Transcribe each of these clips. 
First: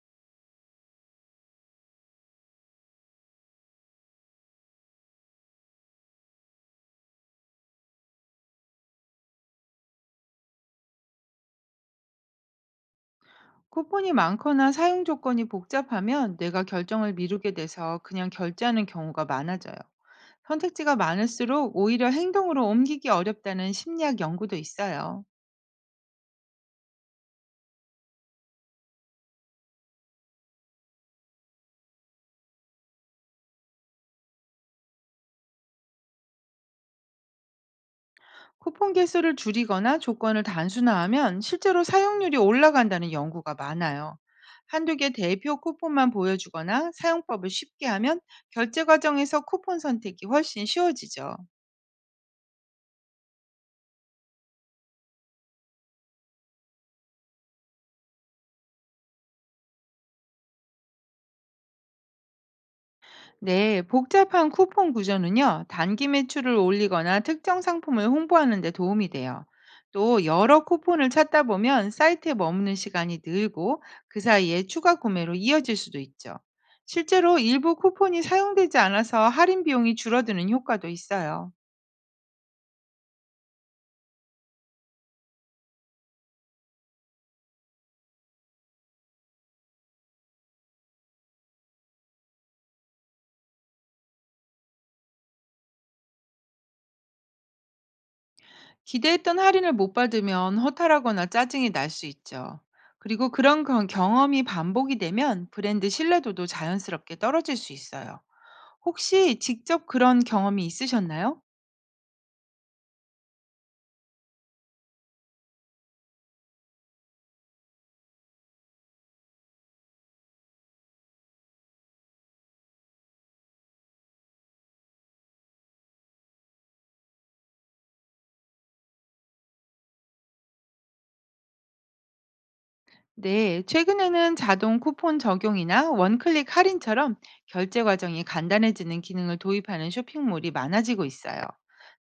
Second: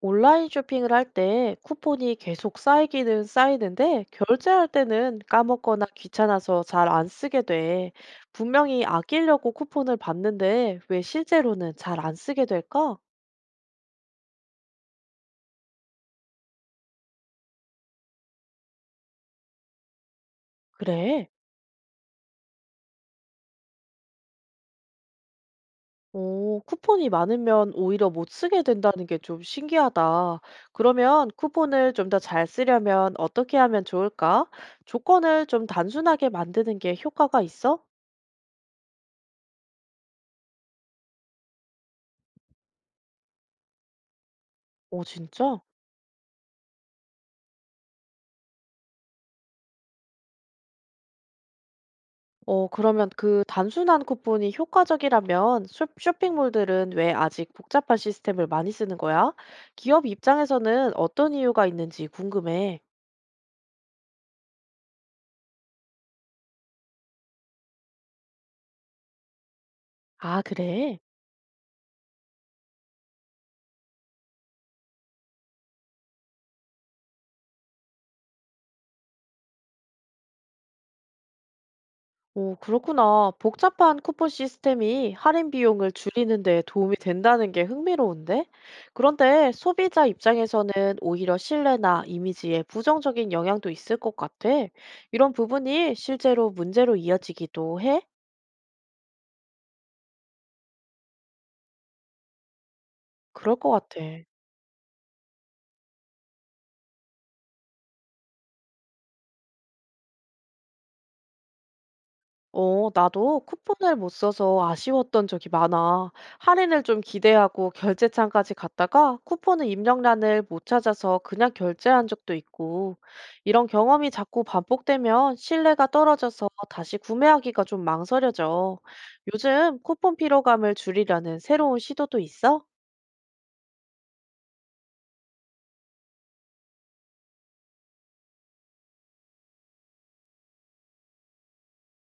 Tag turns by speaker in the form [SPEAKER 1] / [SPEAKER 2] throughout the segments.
[SPEAKER 1] 온라인 쇼핑을 할 때 쿠폰이 계속 쌓이기는 쌓이는데 결제할 때는 까먹거나 귀찮아서 잘 안 쓰게 돼. 분명히 아끼려고 쿠폰을 받는데 왜 실제로는 잘 안 쓰게 될까?
[SPEAKER 2] 쿠폰이 많거나 사용 조건이 복잡하면 내가 결정을 미루게 돼서 그냥 결제하는 경우가 많아져요. 선택지가
[SPEAKER 1] 그래.
[SPEAKER 2] 많을수록 오히려 행동으로 옮기기 어렵다는 심리학 연구도 있어요.
[SPEAKER 1] 오, 쿠폰이 많으면 오히려 못 쓰게 된다는 게 좀 신기하다. 그러면 쿠폰을 좀 더 잘 쓰려면 어떻게 하면 좋을까? 조건을 좀 단순하게 만드는 게 효과가 있어?
[SPEAKER 2] 쿠폰 개수를 줄이거나 조건을 단순화하면 실제로 사용률이 올라간다는 연구가 많아요. 한두
[SPEAKER 1] 오,
[SPEAKER 2] 개
[SPEAKER 1] 진짜?
[SPEAKER 2] 대표 쿠폰만 보여주거나 사용법을 쉽게 하면 결제 과정에서 쿠폰 선택이 훨씬 쉬워지죠.
[SPEAKER 1] 어 그러면 그 단순한 쿠폰이 효과적이라면 쇼핑몰들은 왜 아직 복잡한 시스템을 많이 쓰는 거야? 기업 입장에서는 어떤 이유가 있는지 궁금해.
[SPEAKER 2] 네, 복잡한 쿠폰 구조는요, 단기 매출을 올리거나 특정 상품을 홍보하는 데 도움이 돼요. 또
[SPEAKER 1] 아,
[SPEAKER 2] 여러
[SPEAKER 1] 그래?
[SPEAKER 2] 쿠폰을 찾다 보면 사이트에 머무는 시간이 늘고 그 사이에 추가 구매로 이어질 수도 있죠. 실제로 일부 쿠폰이 사용되지 않아서 할인 비용이 줄어드는 효과도 있어요.
[SPEAKER 1] 오, 그렇구나. 복잡한 쿠폰 시스템이 할인 비용을 줄이는 데 도움이 된다는 게 흥미로운데? 그런데 소비자 입장에서는 오히려 신뢰나 이미지에 부정적인 영향도 있을 것 같아. 이런 부분이 실제로 문제로 이어지기도 해?
[SPEAKER 2] 기대했던 할인을 못 받으면 허탈하거나 짜증이 날 수 있죠. 그리고
[SPEAKER 1] 그럴
[SPEAKER 2] 그런
[SPEAKER 1] 것 같아.
[SPEAKER 2] 경험이 반복이 되면 브랜드 신뢰도도 자연스럽게 떨어질 수 있어요. 혹시 직접 그런 경험이 있으셨나요?
[SPEAKER 1] 어, 나도 쿠폰을 못 써서 아쉬웠던 적이 많아. 할인을 좀 기대하고 결제창까지 갔다가 쿠폰의 입력란을 못 찾아서 그냥 결제한 적도 있고, 이런 경험이 자꾸 반복되면 신뢰가 떨어져서 다시 구매하기가 좀 망설여져. 요즘 쿠폰 피로감을 줄이려는 새로운 시도도 있어?
[SPEAKER 2] 네, 최근에는 자동 쿠폰 적용이나 원클릭 할인처럼 결제 과정이 간단해지는 기능을 도입하는 쇼핑몰이 많아지고 있어요.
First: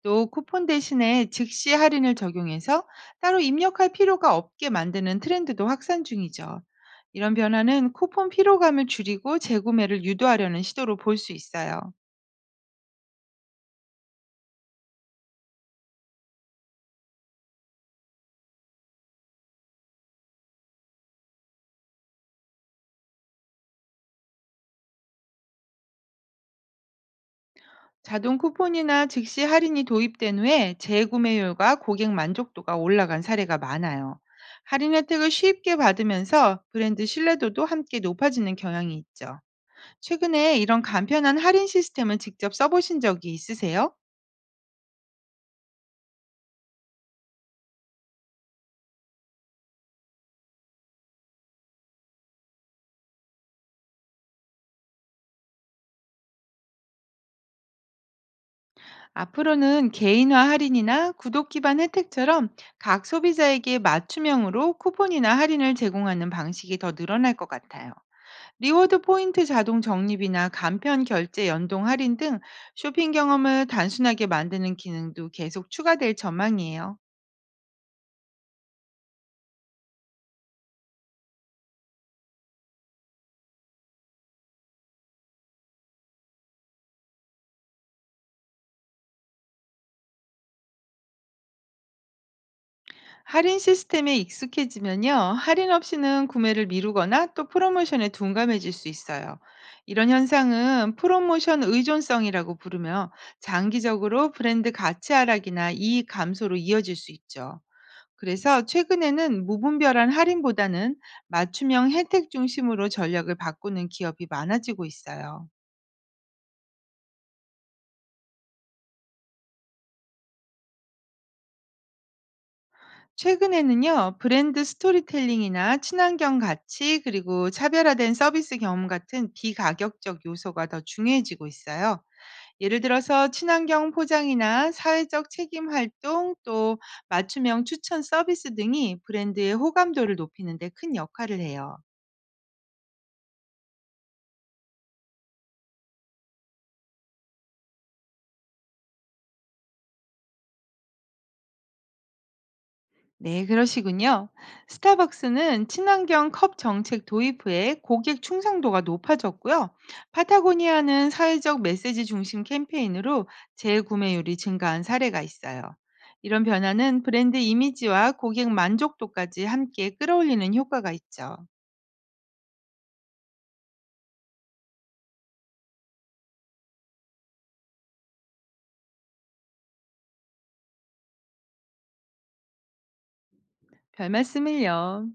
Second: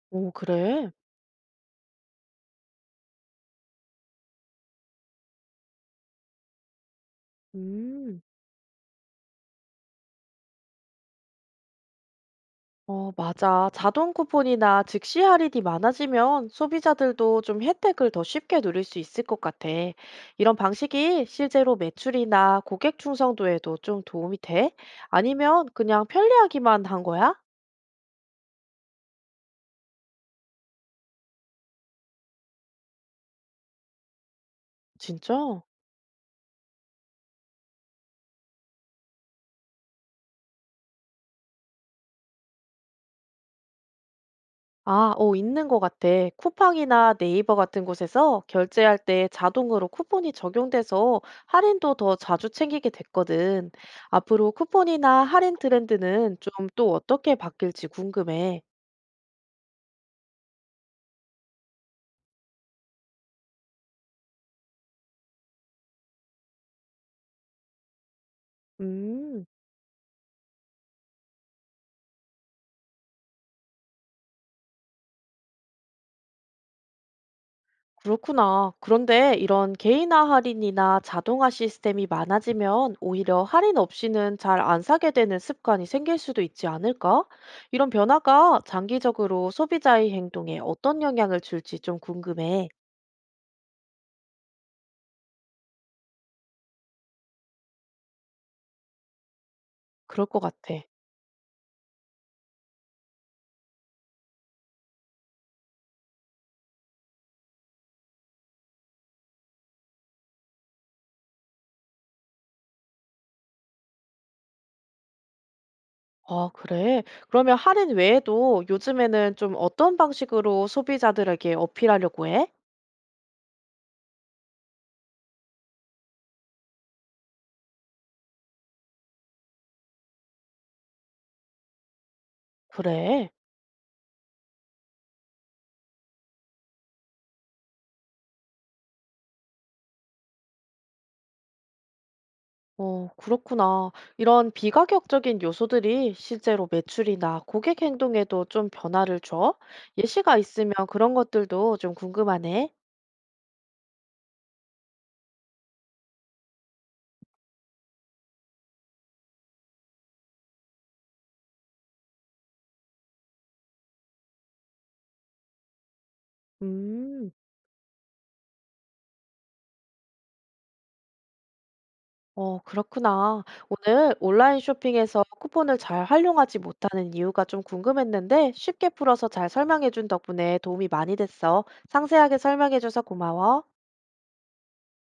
[SPEAKER 2] 또
[SPEAKER 1] 오,
[SPEAKER 2] 쿠폰
[SPEAKER 1] 그래?
[SPEAKER 2] 대신에 즉시 할인을 적용해서 따로 입력할 필요가 없게 만드는 트렌드도 확산 중이죠. 이런 변화는
[SPEAKER 1] 음.
[SPEAKER 2] 쿠폰 피로감을 줄이고 재구매를 유도하려는 시도로 볼 수 있어요.
[SPEAKER 1] 어, 맞아. 자동 쿠폰이나 즉시 할인이 많아지면 소비자들도 좀 혜택을 더 쉽게 누릴 수 있을 것 같아. 이런 방식이 실제로 매출이나 고객 충성도에도 좀 도움이 돼? 아니면 그냥 편리하기만 한 거야?
[SPEAKER 2] 자동 쿠폰이나 즉시 할인이 도입된 후에 재구매율과 고객 만족도가 올라간 사례가 많아요. 할인 혜택을
[SPEAKER 1] 진짜?
[SPEAKER 2] 쉽게 받으면서 브랜드 신뢰도도 함께 높아지는 경향이 있죠. 최근에 이런 간편한 할인 시스템을 직접 써보신 적이 있으세요?
[SPEAKER 1] 아, 어, 있는 것 같아. 쿠팡이나 네이버 같은 곳에서 결제할 때 자동으로 쿠폰이 적용돼서 할인도 더 자주 챙기게 됐거든. 앞으로 쿠폰이나 할인 트렌드는 좀 또 어떻게 바뀔지 궁금해.
[SPEAKER 2] 앞으로는 개인화 할인이나 구독 기반 혜택처럼 각 소비자에게 맞춤형으로 쿠폰이나 할인을 제공하는 방식이 더 늘어날 것 같아요. 리워드 포인트
[SPEAKER 1] 음,
[SPEAKER 2] 자동 적립이나 간편 결제 연동 할인 등 쇼핑 경험을 단순하게 만드는 기능도 계속 추가될 전망이에요.
[SPEAKER 1] 그렇구나. 그런데 이런 개인화 할인이나 자동화 시스템이 많아지면 오히려 할인 없이는 잘 안 사게 되는 습관이 생길 수도 있지 않을까? 이런 변화가 장기적으로 소비자의 행동에 어떤 영향을 줄지 좀 궁금해.
[SPEAKER 2] 할인 시스템에 익숙해지면요, 할인 없이는 구매를 미루거나 또 프로모션에 둔감해질 수 있어요. 이런
[SPEAKER 1] 그럴 것 같아.
[SPEAKER 2] 현상은 프로모션 의존성이라고 부르며 장기적으로 브랜드 가치 하락이나 이익 감소로 이어질 수 있죠. 그래서 최근에는 무분별한 할인보다는 맞춤형 혜택 중심으로 전략을 바꾸는 기업이 많아지고 있어요.
[SPEAKER 1] 아, 그래? 그러면 할인 외에도 요즘에는 좀 어떤 방식으로 소비자들에게 어필하려고 해?
[SPEAKER 2] 최근에는요, 브랜드 스토리텔링이나 친환경 가치, 그리고 차별화된 서비스 경험 같은 비가격적 요소가 더 중요해지고 있어요. 예를 들어서
[SPEAKER 1] 그래.
[SPEAKER 2] 친환경 포장이나 사회적 책임 활동, 또 맞춤형 추천 서비스 등이 브랜드의 호감도를 높이는 데 큰 역할을 해요.
[SPEAKER 1] 어, 그렇구나. 이런 비가격적인 요소들이 실제로 매출이나 고객 행동에도 좀 변화를 줘? 예시가 있으면 그런 것들도 좀 궁금하네.
[SPEAKER 2] 네, 그러시군요. 스타벅스는 친환경 컵 정책 도입 후에 고객 충성도가 높아졌고요. 파타고니아는 사회적 메시지 중심 캠페인으로 재구매율이 증가한 사례가 있어요. 이런 변화는
[SPEAKER 1] 음,
[SPEAKER 2] 브랜드 이미지와 고객 만족도까지 함께 끌어올리는 효과가 있죠.
[SPEAKER 1] 어, 그렇구나. 오늘 온라인 쇼핑에서 쿠폰을 잘 활용하지 못하는 이유가 좀 궁금했는데 쉽게 풀어서 잘 설명해준 덕분에 도움이 많이 됐어. 상세하게 설명해줘서 고마워.
[SPEAKER 2] 별 말씀을요.